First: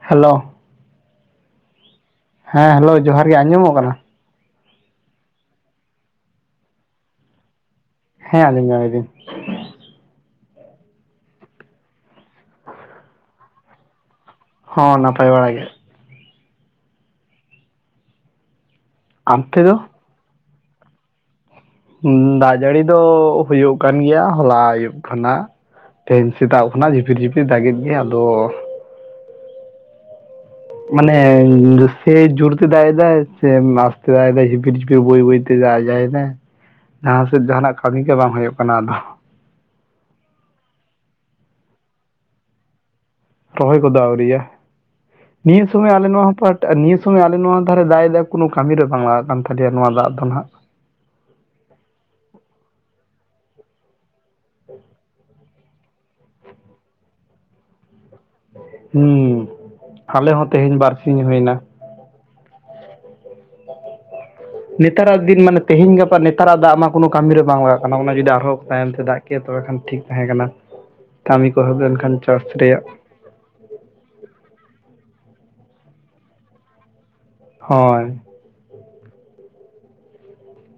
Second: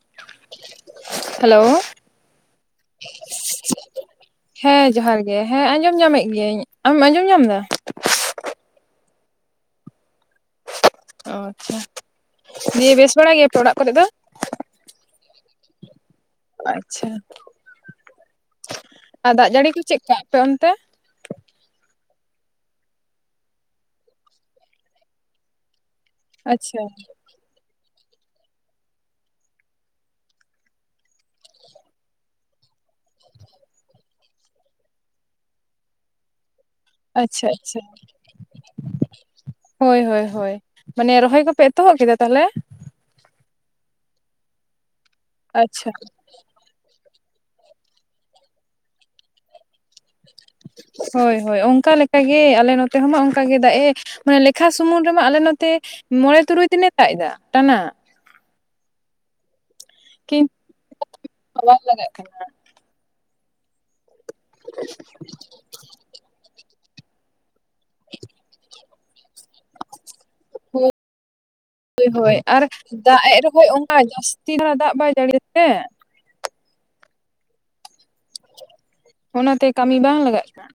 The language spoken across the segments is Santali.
ᱦᱮᱞᱳ ᱦᱮᱞᱳ ᱦᱮᱸ ᱦᱮᱞᱳ ᱡᱚᱦᱟᱨ ᱜᱮ ᱟᱸᱡᱚᱢᱚᱜ ᱠᱟᱱᱟ᱾ ᱦᱮᱸ ᱡᱚᱦᱟᱨ ᱜᱮ ᱦᱮᱸ ᱟᱸᱡᱚᱢ ᱧᱟᱢᱮᱫ ᱜᱤᱭᱟᱹᱧ ᱟᱢ ᱟᱸᱡᱚᱢ ᱧᱟᱢ ᱮᱫᱟ? ᱦᱮᱸ ᱟᱹᱡᱚᱢ ᱧᱟᱢ ᱮᱫᱤᱧ᱾ ᱚ ᱟᱪᱪᱷᱟ ᱫᱤᱭᱮ ᱵᱮᱥ ᱵᱟᱲᱟ ᱜᱮᱭᱟ ᱯᱮ ᱚᱲᱟᱜ ᱠᱚᱨᱮ ᱫᱚ? ᱦᱚᱸ ᱱᱟᱯᱟᱭ ᱵᱟᱲ ᱜᱮ᱾ ᱟᱪᱪᱷᱟ ᱟᱨ ᱫᱟᱜ ᱟᱱᱛᱮ ᱡᱟᱹᱲᱤ ᱫᱚ ᱠᱚ ᱪᱮᱫ ᱠᱟ ᱟᱯᱮ ᱚᱱᱛᱮ? ᱫᱟᱜ ᱡᱟᱹᱲᱤ ᱫᱚ ᱦᱩᱭᱩᱜ ᱠᱟᱱ ᱜᱮᱭᱟ ᱦᱚᱞᱟ ᱟᱹᱭᱩᱵ ᱠᱷᱚᱱᱟᱜ᱾ ᱛᱮᱦᱮᱱ ᱥᱮᱛᱟᱜ ᱟᱪᱪᱷᱟ ᱠᱷᱚᱱᱟᱜ ᱡᱷᱤᱯᱤᱨ ᱡᱷᱤᱯᱤᱨᱤ ᱫᱟᱜᱮᱫ ᱜᱮ ᱟᱫᱚ᱾ ᱢᱟᱱᱮ ᱥᱮ ᱡᱩᱲᱛᱮ ᱫᱟᱜ ᱮ ᱫᱟᱭ ᱥᱮ ᱥᱮ ᱟᱫᱚ ᱡᱷᱤᱯᱤᱨ ᱡᱷᱤᱯᱤᱨ ᱵᱟᱹᱭ ᱵᱟᱹᱭ ᱛᱮ [unintelligible] ᱡᱟᱦᱟᱸ ᱥᱮᱫ ᱟᱪᱪᱷᱟ ᱡᱟᱦᱟᱱᱟᱜ ᱟᱪᱪᱷᱟ ᱠᱟᱹᱢᱤ ᱜᱮ ᱵᱟᱝ ᱦᱩᱭᱩᱜ ᱠᱟᱱᱟ ᱟᱫᱚ᱾ ᱦᱳᱭ ᱦᱳᱭ ᱦᱳᱭ, ᱢᱟᱱᱮ ᱨᱚᱦᱚᱭ ᱠᱚᱯᱮ ᱮᱛᱚᱦᱚᱵ ᱠᱮᱫᱟ ᱛᱟᱦᱚᱞᱮ? ᱨᱚᱦᱚᱭ ᱠᱚ ᱫᱚ ᱟᱣᱨᱤᱭᱟ ᱱᱤᱭᱟᱹ ᱟᱪᱪᱷᱟ ᱥᱚᱢᱚᱭ ᱟᱞᱮ ᱱᱚᱣᱟ ᱦᱚᱸ ᱯᱟᱦᱴ ᱱᱤᱭᱟᱹ ᱥᱚᱢᱚᱭ ᱟᱞᱮ ᱱᱚᱣᱟ ᱫᱷᱟᱨᱮ ᱫᱟᱜ ᱮ ᱫᱟᱭ ᱠᱳᱱᱳ ᱠᱟᱹᱢᱤᱨᱮ ᱵᱟᱝ ᱞᱟᱜᱟᱜ ᱠᱟᱱ ᱛᱟᱞᱮᱭᱟ ᱱᱚᱣᱟ ᱫᱟᱜ ᱫᱚ ᱱᱟᱦᱟᱜ᱾ ᱦᱳᱭ ᱦᱳᱭ ᱚᱱᱠᱟᱠᱟ ᱞᱮᱠᱟ ᱜᱮ ᱟᱞᱮ ᱱᱚᱛᱮ ᱦᱚᱸᱢᱟ ᱚᱱᱠᱟ ᱜᱮ ᱫᱟᱜ ᱮ᱾ ᱢᱟᱱᱮ ᱞᱮᱠᱷᱟ ᱥᱩᱢᱩᱝ ᱨᱮᱢᱟ ᱟᱞᱮ ᱱᱚᱛᱮ ᱢᱚᱬᱮ ᱛᱩᱨᱩᱭ ᱫᱤᱱᱮ ᱫᱟᱜ ᱮᱫᱟ ᱴᱟᱱᱟ᱾ ᱦᱩᱸ ᱟᱞᱮ ᱦᱚᱸ ᱠᱤᱱᱛᱩ ᱛᱮᱦᱮᱧ ᱵᱟᱨᱥᱤᱧ ᱦᱩᱭᱱᱟ ᱵᱟᱝ ᱞᱟᱜᱟᱜ ᱠᱟᱱᱟ᱾ ᱱᱮᱛᱟᱨᱟᱜ ᱫᱤᱱ ᱢᱟᱱᱮ ᱛᱮᱦᱮᱧ ᱜᱟᱯᱟ ᱱᱮᱛᱟᱨ ᱟᱜ ᱫᱟᱜ ᱢᱟ ᱠᱳᱱᱳ ᱠᱟᱹᱢᱤ ᱨᱮ ᱵᱟᱝ ᱞᱟᱜᱟᱜ ᱚᱱᱟ ᱚᱱᱟ ᱡᱩᱫᱤ ᱟᱨᱦᱚᱸ ᱡᱩᱫᱤ ᱛᱟᱭᱚᱢ ᱛᱮ ᱫᱟᱜ ᱠᱮᱭᱟ ᱛᱚᱵᱮ ᱠᱷᱟᱱ ᱴᱷᱤᱠ ᱛᱟᱦᱮᱸ ᱠᱟᱱᱟ᱾ ᱠᱟᱹᱢᱤ ᱠᱚ ᱮᱦᱚᱵ ᱦᱳᱭ ᱞᱮᱱᱠᱷᱟᱱ ᱦᱳᱭ ᱪᱟᱥ ᱟᱨ ᱨᱮᱭᱟᱜ ᱫᱟᱜ ᱮᱜ ᱨᱮᱦᱚᱸ ᱚᱱᱠᱟ ᱡᱟᱹᱥᱛᱤ ᱢᱟ ᱫᱟᱜ ᱵᱟᱭ ᱡᱟᱹᱲᱤᱭᱟ ᱛᱮ ᱦᱳᱭ ᱚᱱᱟᱛᱮ ᱠᱟᱹᱢᱤ ᱵᱟᱝ ᱞᱟᱜᱟᱜ ᱠᱟᱱᱟ᱾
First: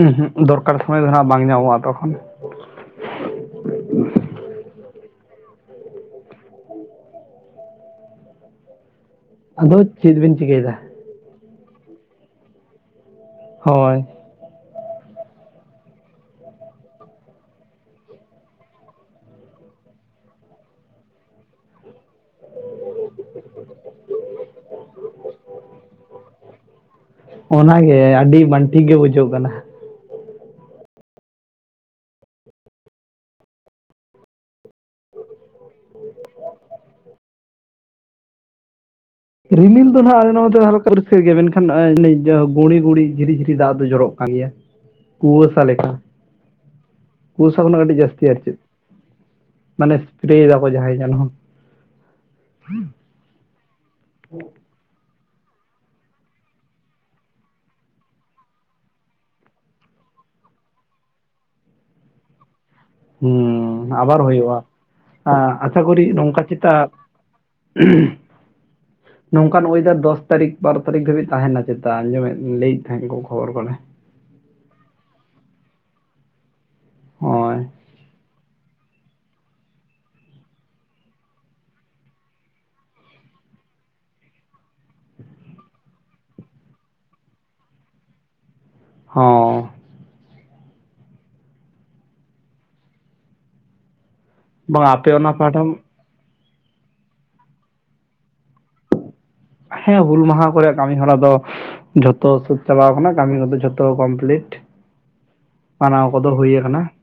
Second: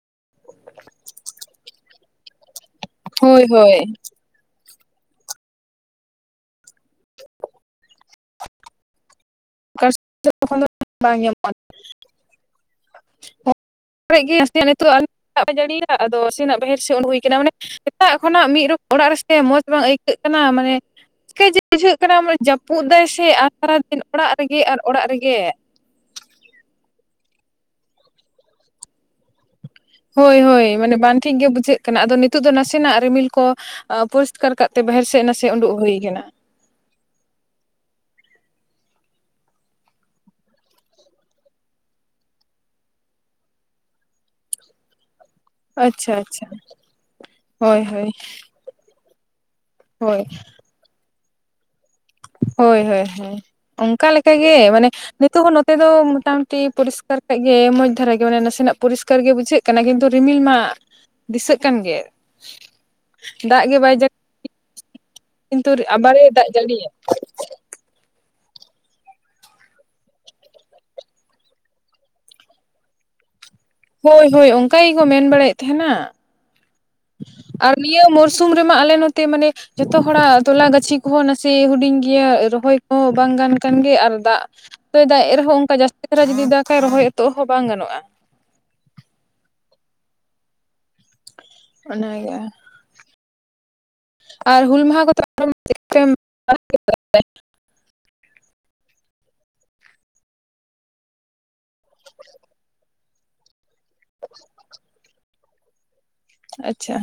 ᱩᱸᱦᱩᱜ ᱫᱚᱨᱠᱟᱨ ᱥᱚᱢᱚᱭ ᱫᱚ ᱱᱟᱜ ᱵᱟᱝ ᱧᱟᱢᱚᱜᱼᱟ, ᱛᱚᱠᱷᱚᱱ᱾ ᱦᱳᱭ ᱦᱳᱭ [inaudible] ᱟᱫᱚ ᱚᱠᱟ ᱥᱚᱢᱚᱭ ᱪᱮᱫ ᱫᱚ ᱵᱤᱱ ᱛᱚᱠᱷᱚᱱ ᱫᱚ ᱪᱤᱠᱟᱹᱭᱮᱫᱟ ᱵᱟᱝ ᱧᱟᱢᱚᱜᱼᱟ᱾ ᱦᱳᱭ ᱠᱚᱨᱮ ᱜᱮ ᱱᱟᱥᱮ ᱱᱤᱛᱚᱜ ᱫᱟᱜ ᱮ ᱡᱟᱹᱲᱤᱭ ᱮᱫᱟ ᱟᱫᱚ ᱥᱮ ᱱᱟᱜ ᱵᱟᱦᱮᱨ ᱥᱮᱫ ᱩᱰᱩ ᱦᱩᱭ ᱠᱟᱱᱟ, ᱢᱟᱱᱮ ᱥᱮᱛᱟᱜ ᱠᱷᱚᱱᱟᱜ ᱢᱤᱫ ᱨᱚᱠ ᱚᱲᱟᱜ ᱨᱮᱥᱮ ᱢᱚᱡᱽ ᱵᱟᱝ ᱟᱹᱭᱠᱟᱹᱜ ᱠᱟᱱᱟ ᱢᱟᱱᱮ ᱪᱤᱠᱟᱹᱭ ᱡᱮ ᱵᱩᱡᱷᱟᱹᱜ ᱠᱟᱱᱟ ᱡᱟᱹᱯᱩᱫ ᱫᱟᱭ ᱥᱮ ᱟᱨ ᱥᱟᱨᱟ ᱫᱤᱱ ᱚᱲᱟᱜ ᱨᱮᱜᱮ ᱟᱨ ᱚᱲᱟᱜ ᱨᱮᱜᱮ ᱚᱱᱟ ᱜᱮ ᱟᱹᱰᱤ ᱵᱟᱝᱟ ᱴᱷᱤᱠ ᱜᱮ ᱵᱩᱡᱷᱟᱹᱜ ᱠᱟᱱᱟ᱾ ᱦᱳᱭ ᱦᱳᱭ ᱢᱟᱱᱮ ᱵᱟᱝ ᱴᱷᱤᱠ ᱜᱮ ᱵᱩᱡᱷᱟᱹᱜ ᱠᱟᱱᱟ ᱟᱫᱚ ᱱᱤᱛᱚᱜ ᱫᱚ ᱱᱟᱥᱮᱱᱟᱜ ᱨᱤᱢᱤᱞ ᱠᱚ ᱯᱚᱨᱤᱥᱠᱟᱨ ᱠᱟᱜᱛᱮ ᱵᱟᱦᱮᱨ ᱥᱮᱫ ᱱᱟᱥᱮ ᱩᱰᱩᱠ ᱦᱩᱭ ᱠᱟᱱᱟ᱾ ᱨᱤᱢᱤᱞ ᱫᱚ ᱦᱟᱜ ᱟᱞᱮ ᱱᱚᱛᱮ ᱫᱚ ᱦᱟᱞᱠᱟ ᱨᱤᱠᱷᱟ ᱜᱮ ᱢᱮᱱᱠᱷᱟᱱ ᱜᱩᱲᱤ ᱜᱩᱲᱤ ᱡᱷᱤᱨᱤ ᱡᱷᱤᱨᱤ ᱫᱟᱜ ᱫᱚ ᱡᱚᱨᱚᱜ ᱠᱟᱱ ᱜᱮᱭᱟ᱾ ᱠᱩᱣᱟᱹᱥᱟ ᱞᱮᱠᱟ ᱟᱪᱪᱷᱟ ᱟᱪᱪᱷᱟ ᱠᱩᱣᱟᱹᱥᱟ ᱠᱷᱚᱱᱟᱜ ᱦᱳᱭ ᱠᱟᱹᱴᱤᱡ ᱦᱳᱭ ᱡᱟᱹᱥᱛᱤ ᱟᱨ ᱪᱮᱫ᱾ ᱢᱟᱱᱮ ᱦᱳᱭ ᱮᱥᱯᱨᱮ ᱮᱫᱟᱠᱚ ᱡᱟᱦᱟᱸᱭ ᱡᱮᱱᱚ᱾ ᱦᱳᱭ ᱦᱳᱭ ᱦᱳᱭ, ᱚᱱᱠᱟ ᱞᱮᱠᱟ ᱜᱮ ᱢᱟᱱᱮ ᱱᱤᱛᱚᱜ ᱦᱚᱸ ᱱᱚᱛᱮ ᱫᱚ ᱢᱚᱴᱟ ᱢᱩᱴᱤ ᱯᱚᱨᱤᱥᱠᱟᱨ ᱠᱟᱜ ᱜᱮ ᱢᱚᱡᱽ ᱫᱷᱟᱨᱟ ᱜᱮ ᱢᱟᱱᱮ ᱱᱟᱥᱮᱱᱟᱜ ᱯᱚᱨᱤᱥᱠᱟᱨ ᱜᱮ ᱵᱩᱡᱷᱟᱹᱜ ᱠᱟᱱᱟ ᱠᱤᱱᱛᱩ ᱨᱤᱢᱤᱞ ᱢᱟ, ᱫᱤᱥᱟᱹᱜ ᱠᱟᱱ ᱜᱮ᱾ ᱫᱟᱜ ᱜᱮ ᱦᱩᱸᱻ ᱵᱟᱭ ᱡᱟᱹᱲᱤ ᱟᱵᱟᱨ ᱦᱩᱭᱩᱜᱼᱟ, ᱟ ᱠᱤᱱᱛᱩ ᱟᱪᱷᱟ ᱜᱩᱨᱤ ᱟᱵᱟᱨᱮ ᱱᱚᱝᱠᱟ ᱫᱟᱜ ᱪᱮᱛᱟᱼᱼ ᱡᱟᱹᱲᱤᱭᱟ [inaudible] ᱱᱚᱝᱠᱟᱱ ᱦᱚᱭᱫᱟ ᱫᱚᱥ ᱛᱟᱹᱨᱤᱠᱷ ᱵᱟᱨᱚ ᱛᱟᱹᱨᱤᱠᱷ ᱫᱷᱟᱹᱵᱤᱡ ᱛᱟᱦᱮᱱᱟ ᱪᱮᱛᱟᱜ ᱟᱸᱡᱚᱢᱮᱫ ᱞᱟᱹᱭᱮᱫ ᱛᱟᱦᱮᱸᱫ ᱠᱚ ᱠᱷᱚᱵᱚᱨ ᱠᱚᱨᱮ᱾ ᱦᱚᱭ ᱦᱚᱭ ᱚᱱᱠᱟ ᱜᱮᱠᱚ ᱢᱮᱱ ᱵᱟᱲᱟᱭᱮᱫ ᱛᱟᱦᱮᱱᱟ᱾ ᱦᱳᱭ ᱟᱨ ᱱᱤᱭᱟᱹ ᱢᱚᱨᱥᱩᱢ ᱨᱮᱢᱟ ᱟᱞᱮ ᱱᱚᱛᱮ ᱢᱟᱱᱮᱼᱼ ᱡᱚᱛᱚ ᱦᱚᱲᱟᱜ ᱛᱚᱞᱟ ᱜᱟᱹᱪᱷᱤ ᱠᱚᱦᱚᱸ ᱱᱟᱥᱮ ᱦᱩᱰᱤᱧ ᱜᱮᱭᱟ ᱨᱚᱦᱚᱭ ᱠᱚᱦᱚᱸ ᱵᱟᱝ ᱠᱟᱱ ᱜᱮ ᱟᱨ ᱫᱟᱜᱼᱼ [unintelligible] ᱛᱚᱭ ᱫᱟᱜ ᱮ ᱨᱮᱦᱚᱸ ᱚᱱᱠᱟ ᱡᱟᱹᱥᱛᱤ ᱫᱷᱟᱨᱟ ᱡᱩᱫᱤ ᱫᱟᱜ ᱠᱷᱟᱭ ᱨᱚᱦᱚᱭ ᱮᱛᱚᱦᱚᱜ ᱦᱚᱸ ᱵᱟᱝ ᱜᱟᱱᱚᱜᱼᱟ᱾ ᱦᱚᱸᱻ ᱚᱱᱟ ᱜᱮ᱾ ᱟᱨ ᱦᱩᱞ ᱵᱟᱝ ᱢᱟᱦᱟ ᱟᱯᱮ ᱠᱚ ᱫᱚ ᱚᱱᱟ ᱯᱟᱦᱴᱟ [unintelligible] ᱦᱮᱸ ᱦᱩᱞ ᱢᱟᱦᱟᱸ ᱠᱚ ᱨᱮᱭᱟᱜ ᱠᱟᱹᱢᱤ ᱦᱚᱨᱟ ᱫᱚ ᱡᱷᱚᱛᱚ ᱥᱟᱹᱛ ᱪᱟᱞᱟᱣ ᱟᱠᱟᱱᱟ, ᱠᱟᱹᱢᱤ ᱠᱚᱫᱚ ᱫᱚ ᱡᱚᱛᱼᱼ ᱛᱚ ᱠᱚᱢᱯᱞᱤᱴ, ᱢᱟᱱᱟᱣ ᱠᱚᱫᱚ ᱦᱩᱭ [unintelligible] ᱟᱪᱪᱷᱟ,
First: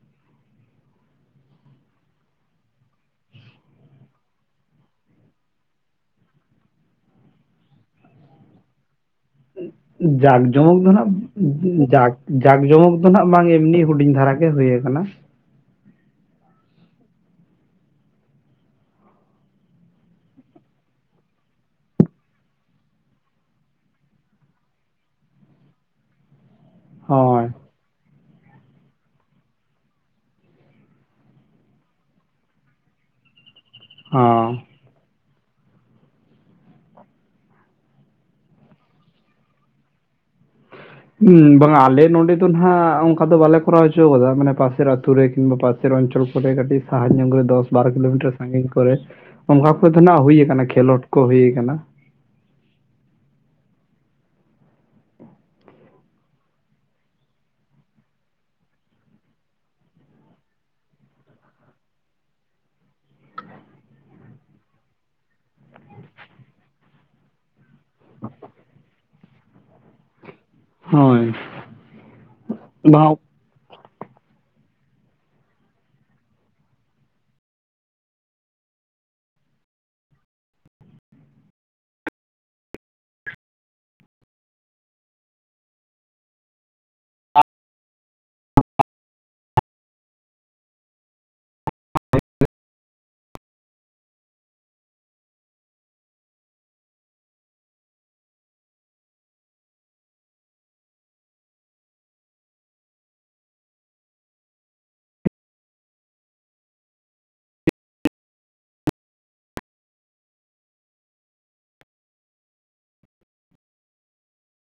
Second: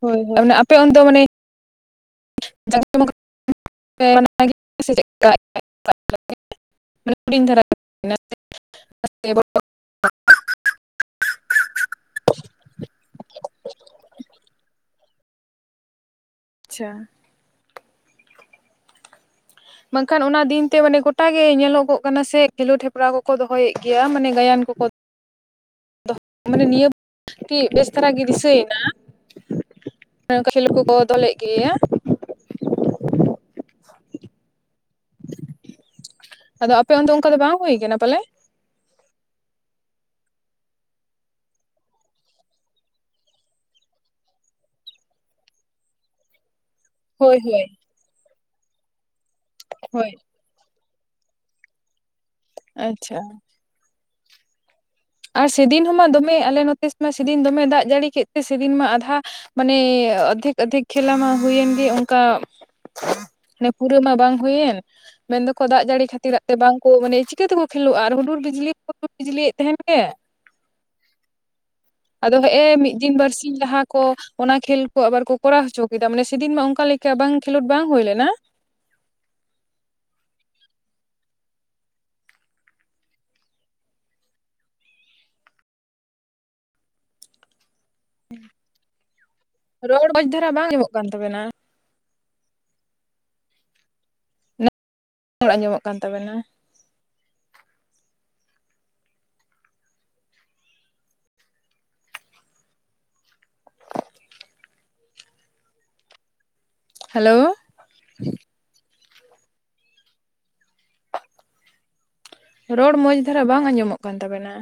ᱦᱚᱭ ᱦᱚᱭ ᱟᱯᱮ ᱚᱱᱛᱮ ᱫᱚ ᱢᱟᱱᱮᱼᱼ [unintelligible] [unintelligible] ᱢᱟᱱᱮ ᱦᱩᱰᱤᱝ ᱫᱷᱟᱨᱟ [unintelligible] [unintelligible] ᱡᱟᱠ ᱡᱚᱢᱚᱠ ᱫᱚ ᱱᱟᱦᱟᱸᱜ, ᱡᱟᱠ ᱡᱟᱠ ᱡᱚᱢᱚᱠ ᱫᱚ ᱱᱟᱦᱟᱸᱜ ᱵᱟᱝ ᱮᱢᱱᱤ ᱦᱩᱰᱤᱧ ᱫᱷᱟᱨᱟ ᱜᱮ ᱦᱩᱭ ᱟᱠᱟᱱᱟ ᱾ ᱟᱪᱪᱷᱟ ᱵᱟᱝᱠᱷᱟᱱ ᱚᱱᱟ ᱫᱤᱱ ᱛᱮ ᱢᱟᱱᱮ ᱜᱚᱴᱟ ᱜᱮ ᱧᱮᱞᱚᱜᱚᱜ ᱠᱟᱱᱟ ᱥᱮ ᱠᱷᱮᱞᱳᱰ ᱦᱮᱯᱨᱟᱣ ᱠᱚᱠᱚ ᱫᱚᱦᱚᱭᱮᱜ ᱜᱮᱭᱟ, ᱢᱟᱱᱮ ᱜᱟᱭᱟᱱ ᱠᱚᱠᱚᱼᱼ [inaudible] ᱫᱚ [unintelligible] ᱢᱟᱱᱮ ᱱᱤᱭᱟᱹ ᱦᱳᱭ [unintelligible] ᱠᱤ ᱵᱮᱥᱼᱼ ᱛᱟᱨᱟ ᱜᱮ ᱫᱤᱥᱟᱹᱭᱮᱱᱟ [unintelligible] ᱚᱱᱠᱟ ᱠᱷᱮᱞ ᱠᱚᱠᱚ ᱫᱚᱦᱚᱞᱮᱜ ᱜᱮᱭᱟ᱾ ᱟᱸᱻ ᱟᱫᱚ ᱟᱯᱮ ᱚᱱᱛᱮ ᱚᱝᱠᱟ ᱫᱚ ᱵᱟᱝ ᱦᱩᱭ ᱟᱠᱟᱱᱟ ᱯᱟᱞᱮ? ᱩᱸ ᱵᱟᱝᱼᱟ, ᱟᱞᱮ ᱱᱚᱰᱮ ᱫᱚ ᱱᱟᱦᱟᱜ ᱚᱱᱠᱟ ᱫᱚ ᱵᱟᱞᱮ ᱠᱚᱨᱟᱣ ᱚᱪᱚ ᱠᱟᱫᱟ ᱢᱟᱱᱮ ᱯᱟᱥᱮᱨ ᱟᱛᱩ ᱨᱮ ᱠᱤᱝᱵᱟ ᱯᱟᱼᱼ [unintelligible] ᱨᱚ ᱚᱧᱪᱚᱞ ᱠᱚᱨᱮ ᱠᱟᱹᱴᱤᱡ ᱥᱟᱦᱟ ᱧᱚᱜ ᱦᱳᱭ ᱨᱮ ᱦᱳᱭ ᱫᱚᱥ ᱵᱟᱨᱚ ᱠᱤᱞᱳᱢᱤᱴᱟᱨ ᱥᱟᱸᱜᱤᱧ ᱠᱚᱨᱮᱼᱼ ᱚᱝᱠᱟ ᱠᱚ ᱛᱚ ᱦᱳᱭ ᱱᱷᱟᱜ ᱦᱩᱭ ᱟᱠᱟᱱᱟ ᱠᱷᱮᱞᱟᱰ ᱠᱚ ᱦᱩᱭ ᱟᱠᱟᱱᱟ᱾ ᱟᱪᱪᱷᱟ ᱟᱨ ᱥᱮᱫᱤᱱ ᱦᱚᱸ ᱢᱟ ᱫᱚᱢᱮ ᱟᱞᱮ ᱱᱚᱛᱮ ᱢᱟ, ᱥᱮᱫᱤᱱ ᱫᱚᱢᱮ ᱫᱟᱜ ᱡᱟᱹᱲᱤ ᱠᱮᱜ ᱛᱮ ᱥᱮᱫᱤᱱ ᱢᱟ ᱟᱫᱷᱟᱼᱼ ᱢᱟᱱᱮ ᱚᱫᱷᱮᱠ ᱚᱫᱷᱮᱠ ᱠᱷᱮᱞᱟ ᱢᱟ ᱦᱩᱭᱮᱱ ᱜᱮ ᱚᱝᱠᱟᱼᱼ [unintelligible] ᱱᱮ ᱯᱩᱨᱟᱹ ᱢᱟ ᱵᱟᱝ ᱦᱩᱭᱮᱱ ᱢᱮᱱ ᱫᱚᱠᱚ ᱫᱟᱜ ᱡᱟᱹᱲᱤ ᱠᱷᱟᱹᱛᱤᱨᱟᱜ ᱛᱮ ᱵᱟᱝᱠᱚ ᱢᱟᱱᱮ [unintelligible] ᱪᱤᱠᱟᱹ ᱛᱮᱠᱚ ᱠᱷᱮᱞᱚᱜᱼᱟ ᱟᱨ ᱦᱩᱰᱩᱨ ᱵᱤᱡᱽᱞᱤ ᱦᱩᱰᱩᱨ ᱵᱤᱡᱽᱞᱤᱭᱮᱜ ᱛᱟᱦᱮᱸᱱ ᱜᱮ᱾ ᱦᱚᱭ ᱟᱫᱚ ᱦᱮᱜ ᱮ ᱢᱤᱜ ᱫᱤᱱ ᱵᱟᱨᱥᱤᱼᱼ ᱥᱤᱧ ᱞᱟᱦᱟ ᱠᱚ ᱚᱱᱟ ᱠᱷᱮᱞ ᱠᱚ ᱟᱵᱟᱨ ᱠᱚ ᱠᱚᱲᱟ ᱦᱚᱪᱚ ᱠᱮᱫᱟ, ᱢᱟᱱᱮ ᱥᱮ ᱫᱤᱱ ᱢᱟ ᱚᱝᱠᱟ ᱞᱮᱠᱟ ᱵᱟᱝ ᱠᱷᱮᱞᱚᱰ ᱵᱟᱝ ᱦᱩᱭ ᱞᱮᱱᱟ᱾ ᱨᱚᱲ ᱢᱚᱡᱽ ᱫᱷᱟᱨᱟ ᱵᱟᱝ ᱟᱸᱡᱚᱢᱚᱜ ᱠᱟᱱ ᱛᱟᱵᱮᱱᱟ᱾ ᱱᱮᱛ [unintelligible] [unintelligible] ᱚᱲ ᱟᱸᱡᱚᱢᱚᱜ ᱠᱟᱱ ᱛᱟᱵᱮᱱᱟ ᱦᱟᱞᱳᱻ ᱨᱚᱲ ᱢᱚᱸᱡᱽ ᱫᱷᱟᱨᱟ ᱵᱟᱝ ᱟᱸᱡᱚᱢᱚᱜ ᱠᱟᱱ ᱛᱟᱵᱮᱱᱟ᱾